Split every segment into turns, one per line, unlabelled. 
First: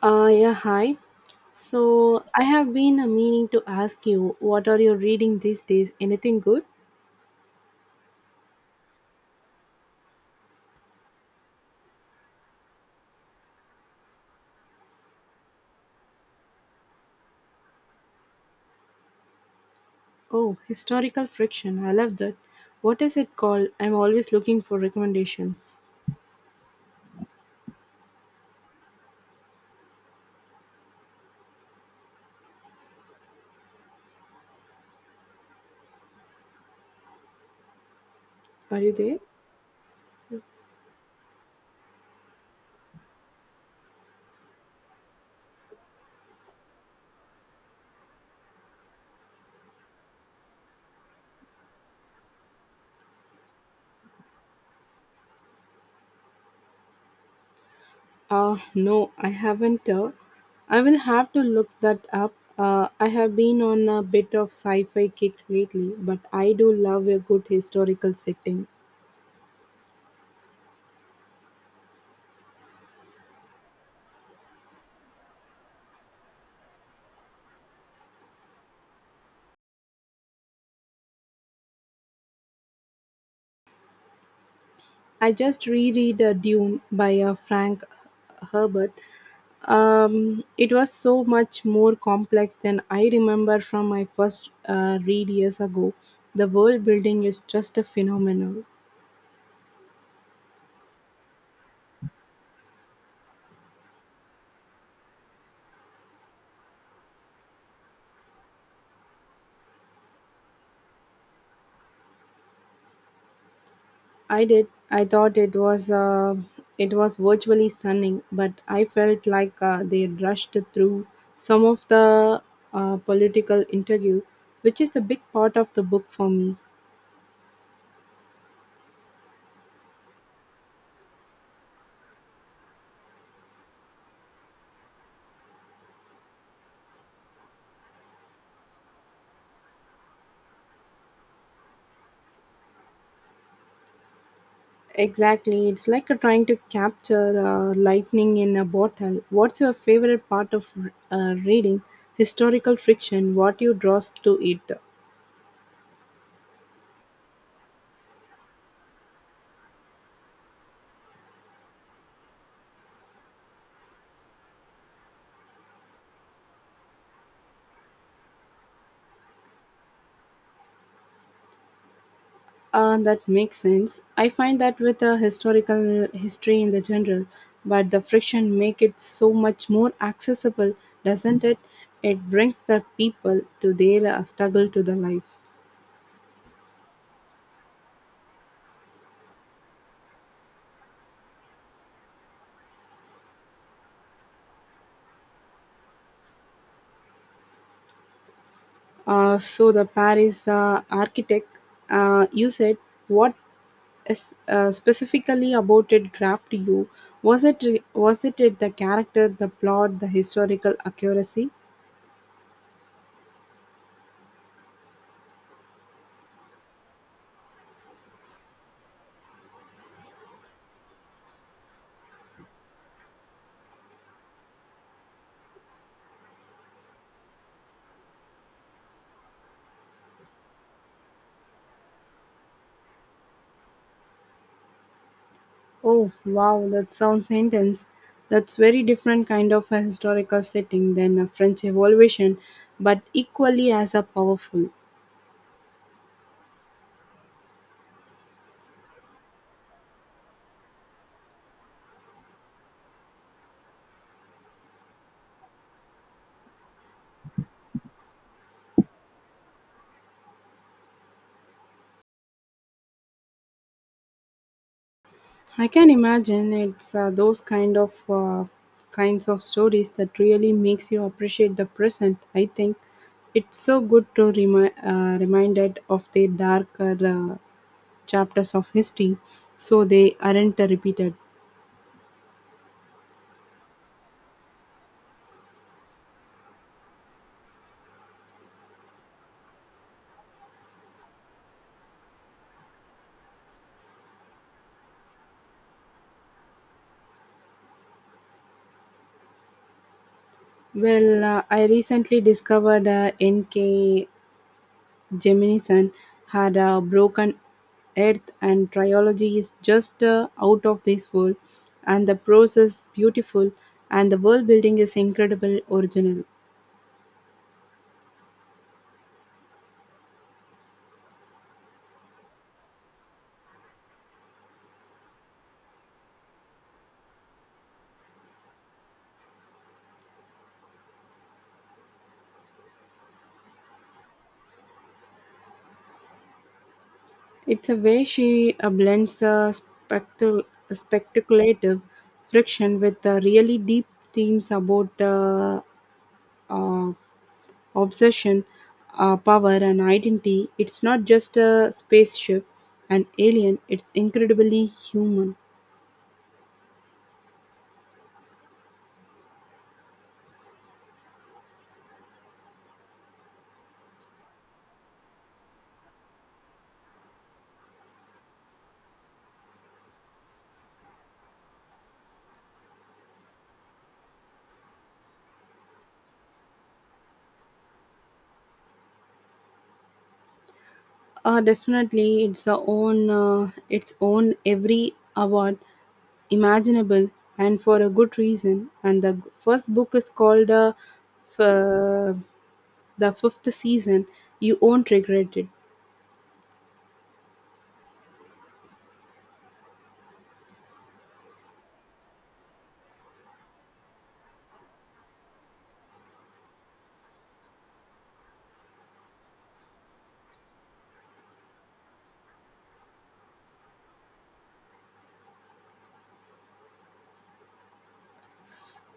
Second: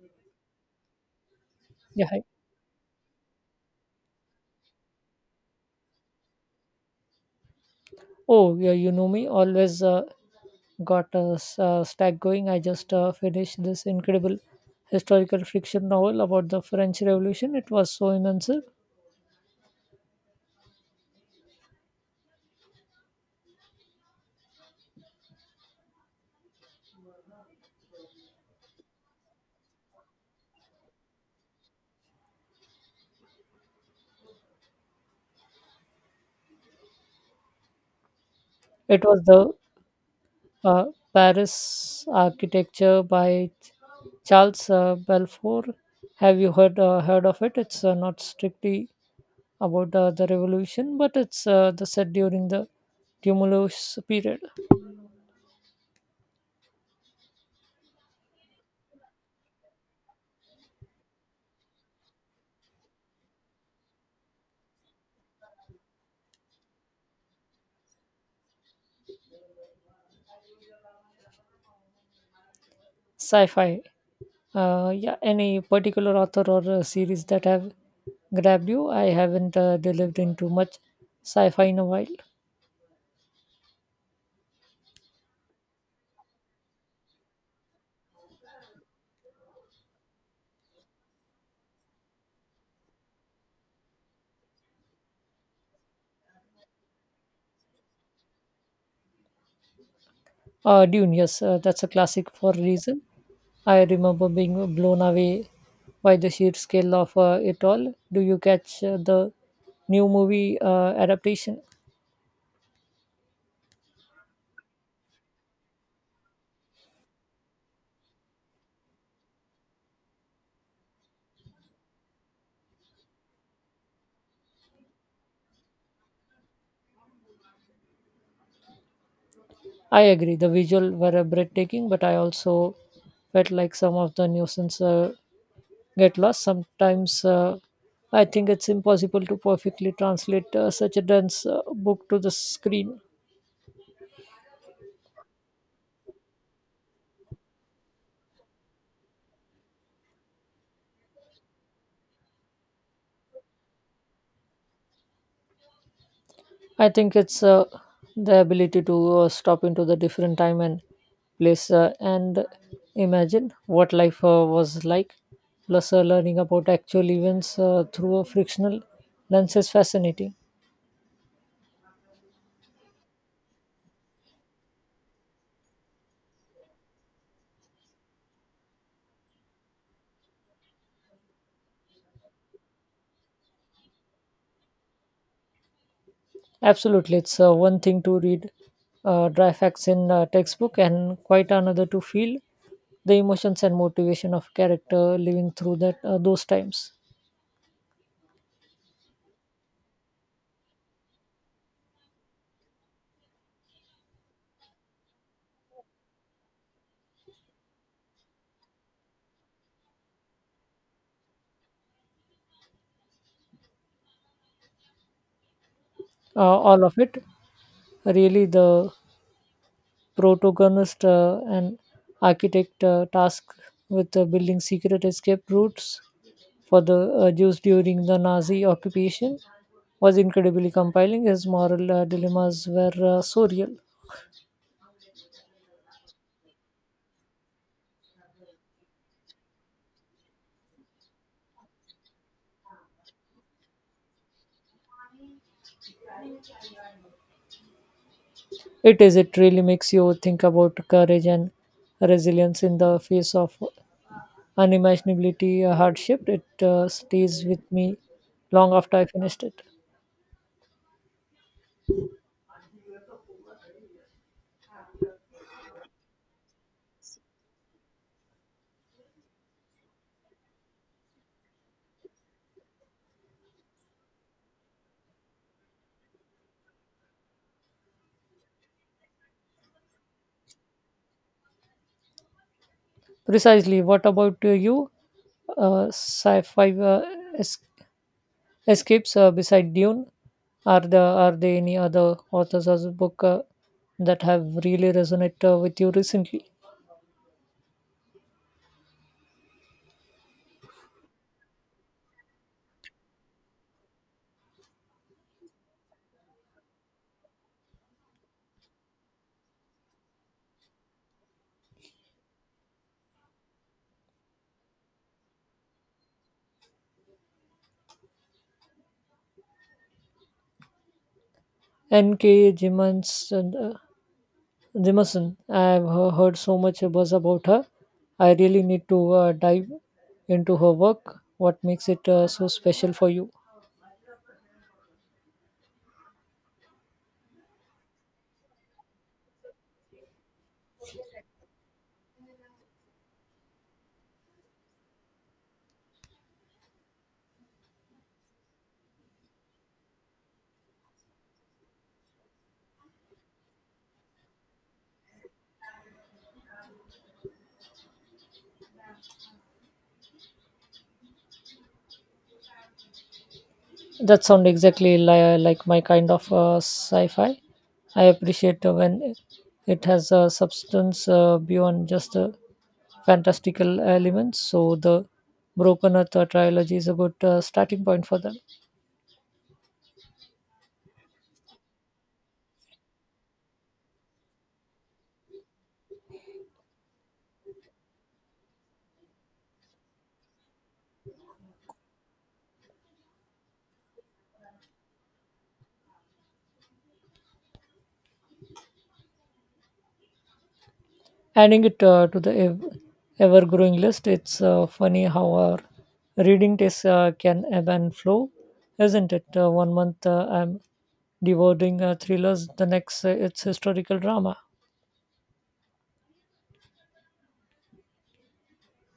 Yeah, Hi.
Yeah, hi.
So I have been meaning to ask you, what are you reading these days? Anything good?
Oh, yeah, you know me. Always got a stack going. I just finished this incredible historical fiction novel about the French Revolution. It was so immense.
Oh, historical friction. I love that. What is it called? I'm always looking for recommendations. Are you
It
there?
was the uh, Paris Architecture by Charles Balfour. Have you heard of it? It's not strictly about the revolution, but it's the set during the tumulus period.
No, I haven't. I will have to look that up. I have been on a bit of sci-fi kick lately, but I do love a good historical setting.
Sci-fi. Yeah, any particular author or series that have grabbed you? I haven't delved into much sci-fi in a while.
I just reread Dune by Frank Herbert. It was so much more complex than I remember from my first read years ago. The world building is just a phenomenon.
Dune, yes, that's a classic for a reason. I remember being blown away by the sheer scale of it all. Do you catch the new movie adaptation?
I did. I thought it was virtually stunning, but I felt like they rushed through some of the political interview, which is a big part of the book for me.
I agree, the visual were breathtaking, but I also felt like some of the nuisance get lost. Sometimes I think it's impossible to perfectly translate such a dense book to the screen.
Exactly. It's like trying to capture lightning in a bottle. What's your favorite part of reading? Historical fiction, what you draws to it.
I think it's the ability to stop into the different time and place and imagine what life was like. Plus, learning about actual events through a frictional lens is fascinating.
That makes sense. I find that with a historical history in the general, but the friction make it so much more accessible, doesn't it? It brings the people to their struggle to the life.
Absolutely, it's one thing to read dry facts in a textbook, and quite another to feel the emotions and motivation of character living through that those times.
So the Paris architect, you said, what specifically about it grabbed you? Was it the character, the plot, the historical accuracy?
Uh, all of it, really, the protagonist and architect task with building secret escape routes for the Jews during the Nazi occupation was incredibly compelling. His moral dilemmas were so real.
Oh wow, that sounds intense. That's very different kind of a historical setting than a French Revolution, but equally as a powerful.
It is. It really makes you think about courage and resilience in the face of unimaginability, hardship. It stays with me long after I finished it.
I can imagine it's those kind of kinds of stories that really makes you appreciate the present. I think it's so good to reminded of the darker chapters of history so they aren't repeated.
Precisely. What about you? Sci-fi es- escapes beside Dune. Are there any other authors or book that have really resonated with you recently?
Well, I recently discovered N.K. Jemisin had a broken earth, and trilogy is just out of this world. And the prose is beautiful, and the world building is incredible, original.
N.K. Jemans and Jameson. I've heard so much buzz about her. I really need to dive into her work. What makes it so special for you?
It's a way she blends spectacle, speculative friction with really deep themes about uh, obsession, power, and identity. It's not just a spaceship, an alien. It's incredibly human.
That sounds exactly like my kind of sci-fi. I appreciate when it has a substance beyond just the fantastical elements. So the Broken Earth trilogy is a good starting point for them.
Definitely, it's a own its own every award imaginable, and for a good reason. And the first book is called f- uh, the fifth season. You won't regret it.
Adding it to the ever growing list, it's funny how our reading tastes can ebb and flow, isn't it? One month I'm devouring thrillers, the next it's historical drama.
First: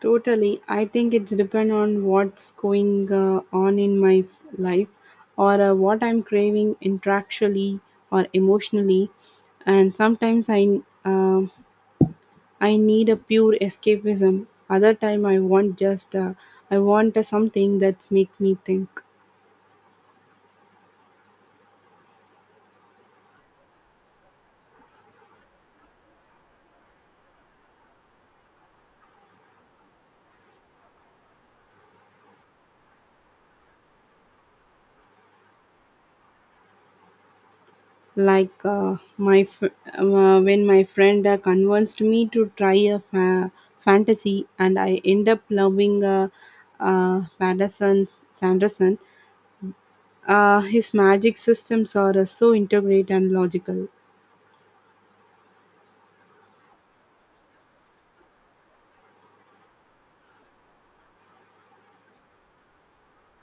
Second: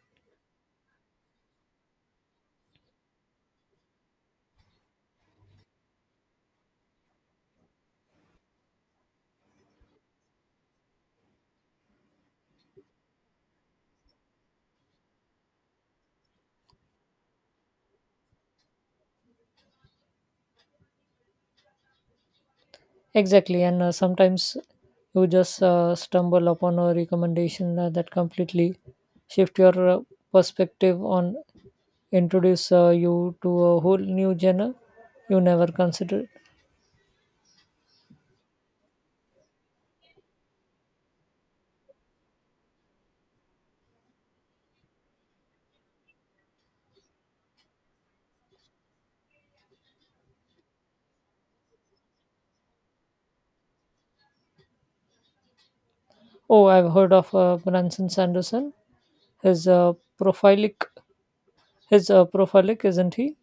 Totally. I think it's depend on what's going on in my life or what I'm craving intellectually or emotionally. And sometimes um I need a pure escapism. Other time I want just I want something that's make me think.
Exactly, and sometimes you just stumble upon a recommendation that completely shift your perspective on introduce you to a whole new genre you never considered.
Like when my friend convinced me to try a fantasy, and I end up loving Madison Sanderson. His magic systems are so integrate and logical.
Oh, I've heard of Branson Sanderson. His uh, prolific, his prolific, isn't he?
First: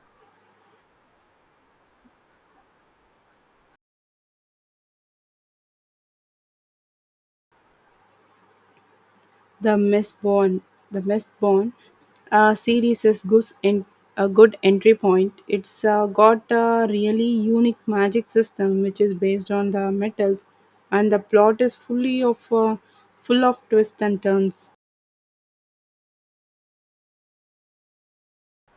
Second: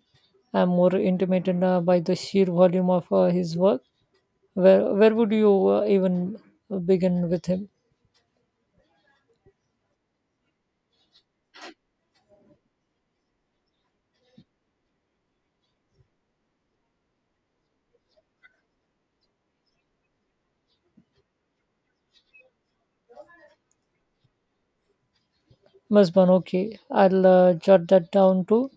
I'm more intimidated by the sheer volume of his work. Where would you even begin with him?
The Mistborn, the Mistborn series is a good entry point. It's got a really unique magic system which is based on the metals, and the plot is full of twists and turns.
Musban, okay, I'll jot that down too.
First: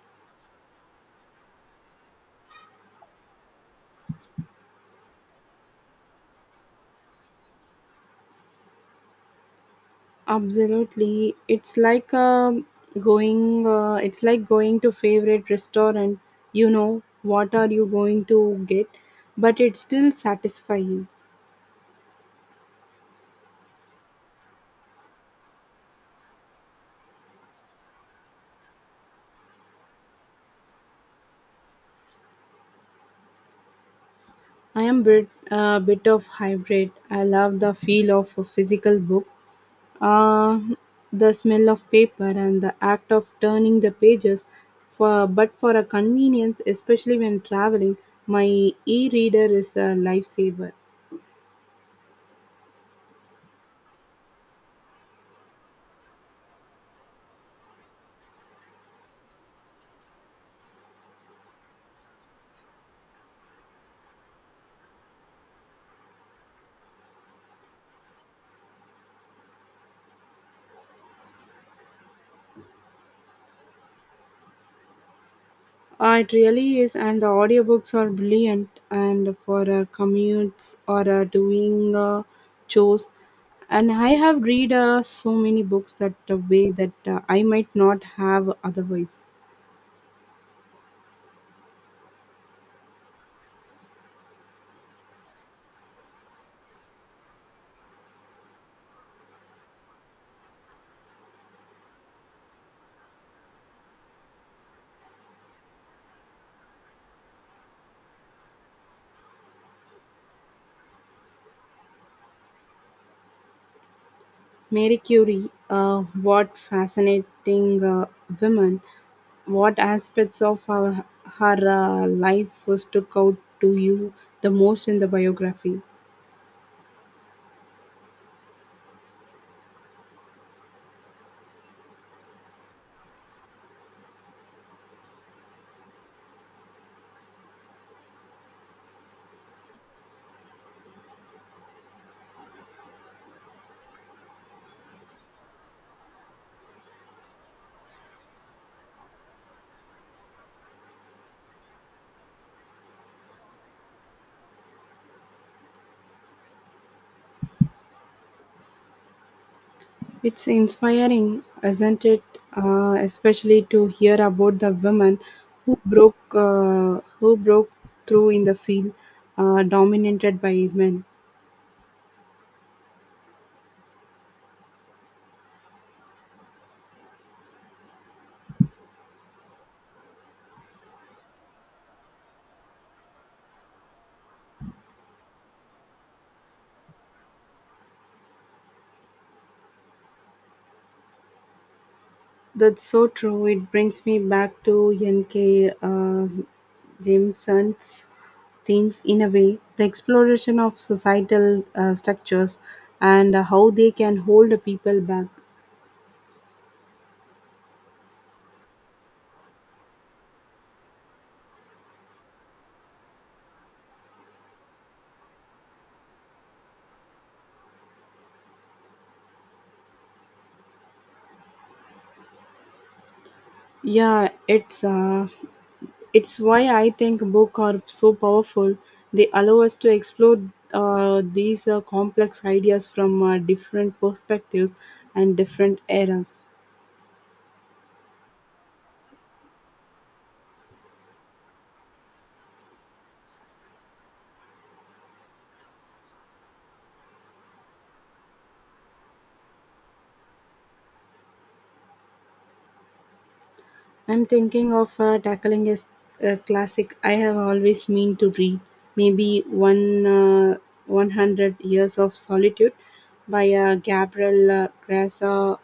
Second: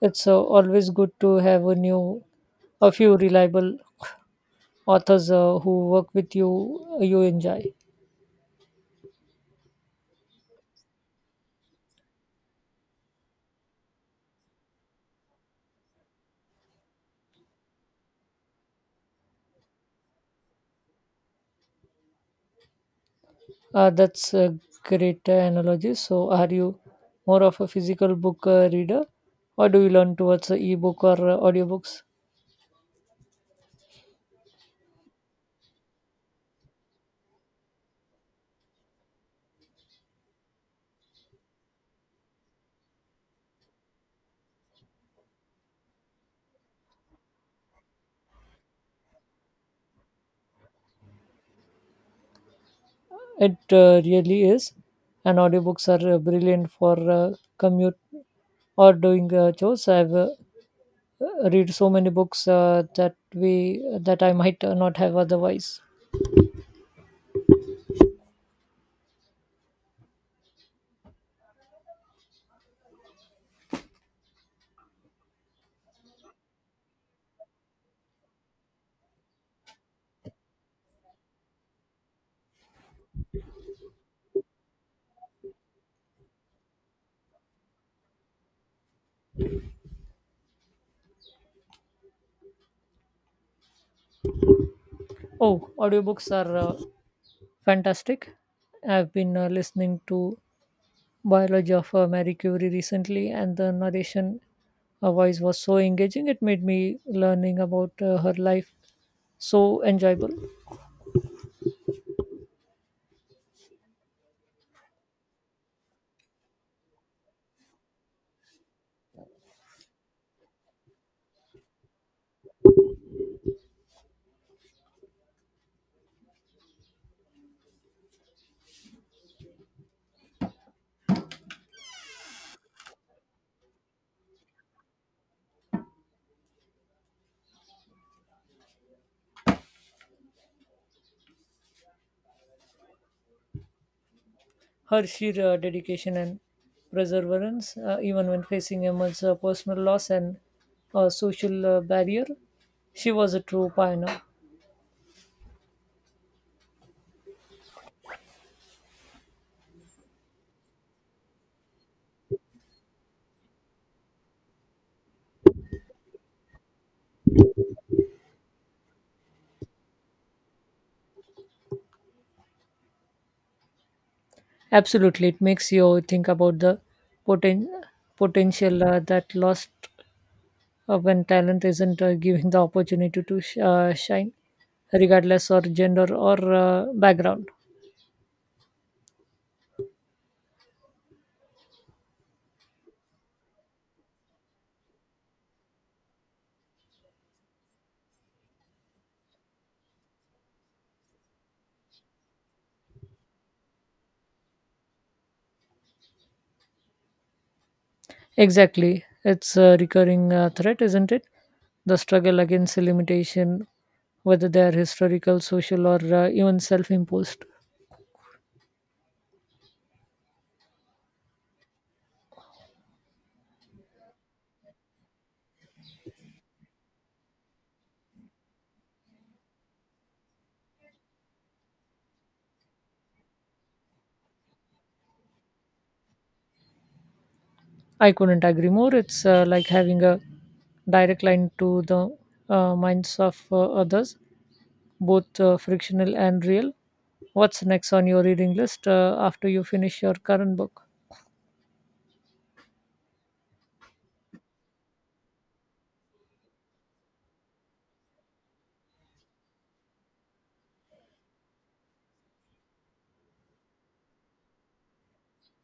It's always good to have a few reliable authors who work with you enjoy.
Absolutely, it's like going. It's like going to favorite restaurant. You know what are you going to get, but it's still satisfying.
That's a great analogy. So, are you more of a physical book reader, or do you learn towards ebook or audiobooks?
I am bit of hybrid. I love the feel of a physical book, uh, the smell of paper, and the act of turning the pages. For but for a convenience, especially when traveling, my e-reader is a lifesaver.
It really is, and audiobooks are brilliant for commute or doing chores. I've read so many books that I might not have otherwise.
It really is, and the audiobooks are brilliant. And for commutes or doing chores, and I have read so many books that way that I might not have otherwise.
Oh, audiobooks are fantastic. I've been listening to biology of Marie Curie recently, and the narration voice was so engaging. It made me learning about her life so enjoyable.
Mary Curie, what fascinating women! What aspects of her life was took out to you the most in the biography?
Her sheer dedication and perseverance, even when facing immense personal loss and social barrier, she was a true pioneer.
It's inspiring, isn't it? Especially to hear about the women who broke through in the field, dominated by men.
Absolutely, it makes you think about the poten- potential that lost when talent isn't given the opportunity to shine, regardless of gender or background.
That's so true. It brings me back to N.K. Jameson's themes in a way. The exploration of societal structures and how they can hold people back.
Exactly, it's a recurring threat, isn't it? The struggle against limitation, whether they are historical, social, or even self imposed.
Yeah, it's why I think books are so powerful. They allow us to explore these complex ideas from different perspectives and different eras.
I couldn't agree more. It's like having a direct line to the minds of others, both frictional and real. What's next on your reading list after you finish your current book?
I'm thinking of tackling a classic I have always meant to read, maybe one 100 Years of Solitude by Gabriel Gracia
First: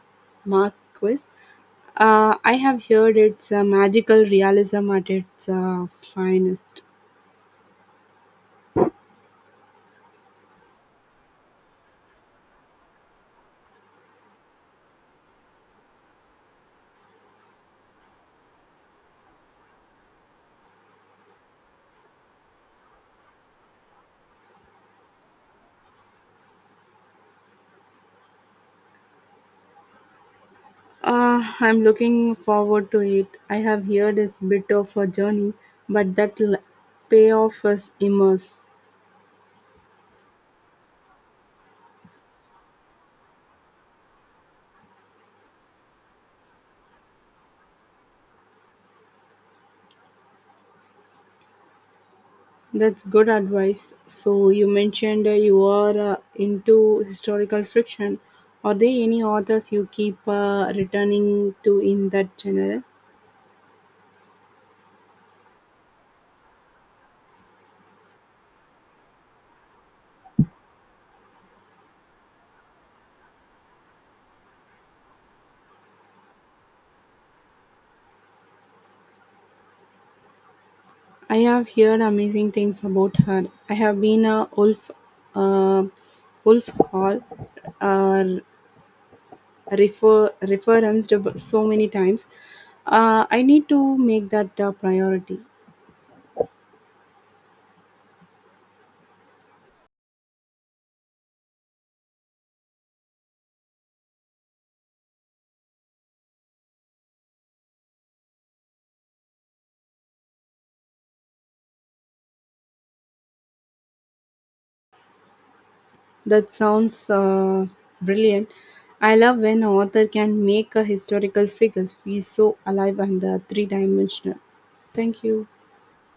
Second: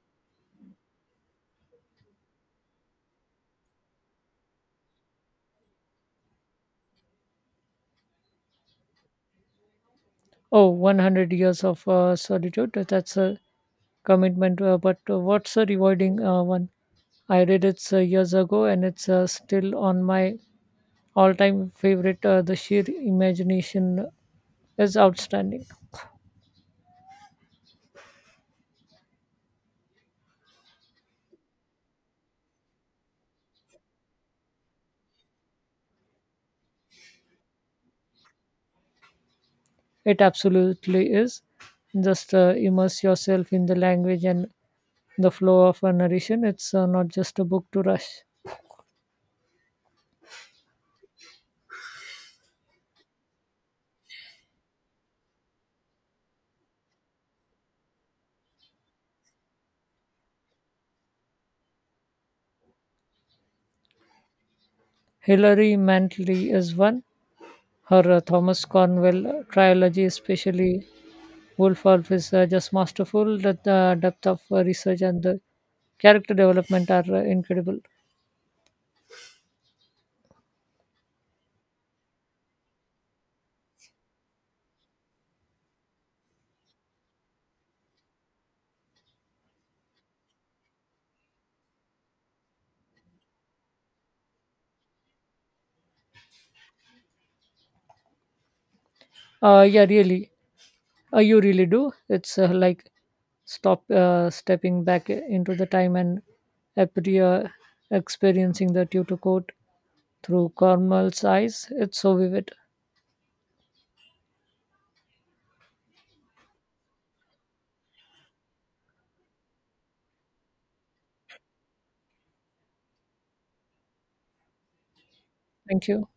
Marquez. I have heard it's a magical realism at its finest.
Oh, 100 years of solitude. That's a commitment. But what's a rewarding one? I read it years ago and it's still on my all time favorite. The sheer imagination is outstanding.
I'm looking forward to it. I have heard it's a bit of a journey, but that payoff is immense.
It absolutely is. Just immerse yourself in the language and the flow of a narration. It's not just a book to rush.
That's good advice. So you mentioned you are into historical fiction. Are there any authors you keep returning to in that genre?
Hilary Mantley is one. Her Thomas Cornwell trilogy, especially Woolfolk is just masterful. That the depth of research and the character development are incredible.
I have heard amazing things about her. I have been a uh, Wolf Hall, uh, referenced so many times. I need to make that a priority.
Yeah, really, you really do. It's like stop stepping back into the time and appear, experiencing the tutu court through Cornwall's eyes. It's so vivid.
That sounds brilliant. I love when an author can make a historical figures feel so alive and three dimensional. Thank you.
Thank you.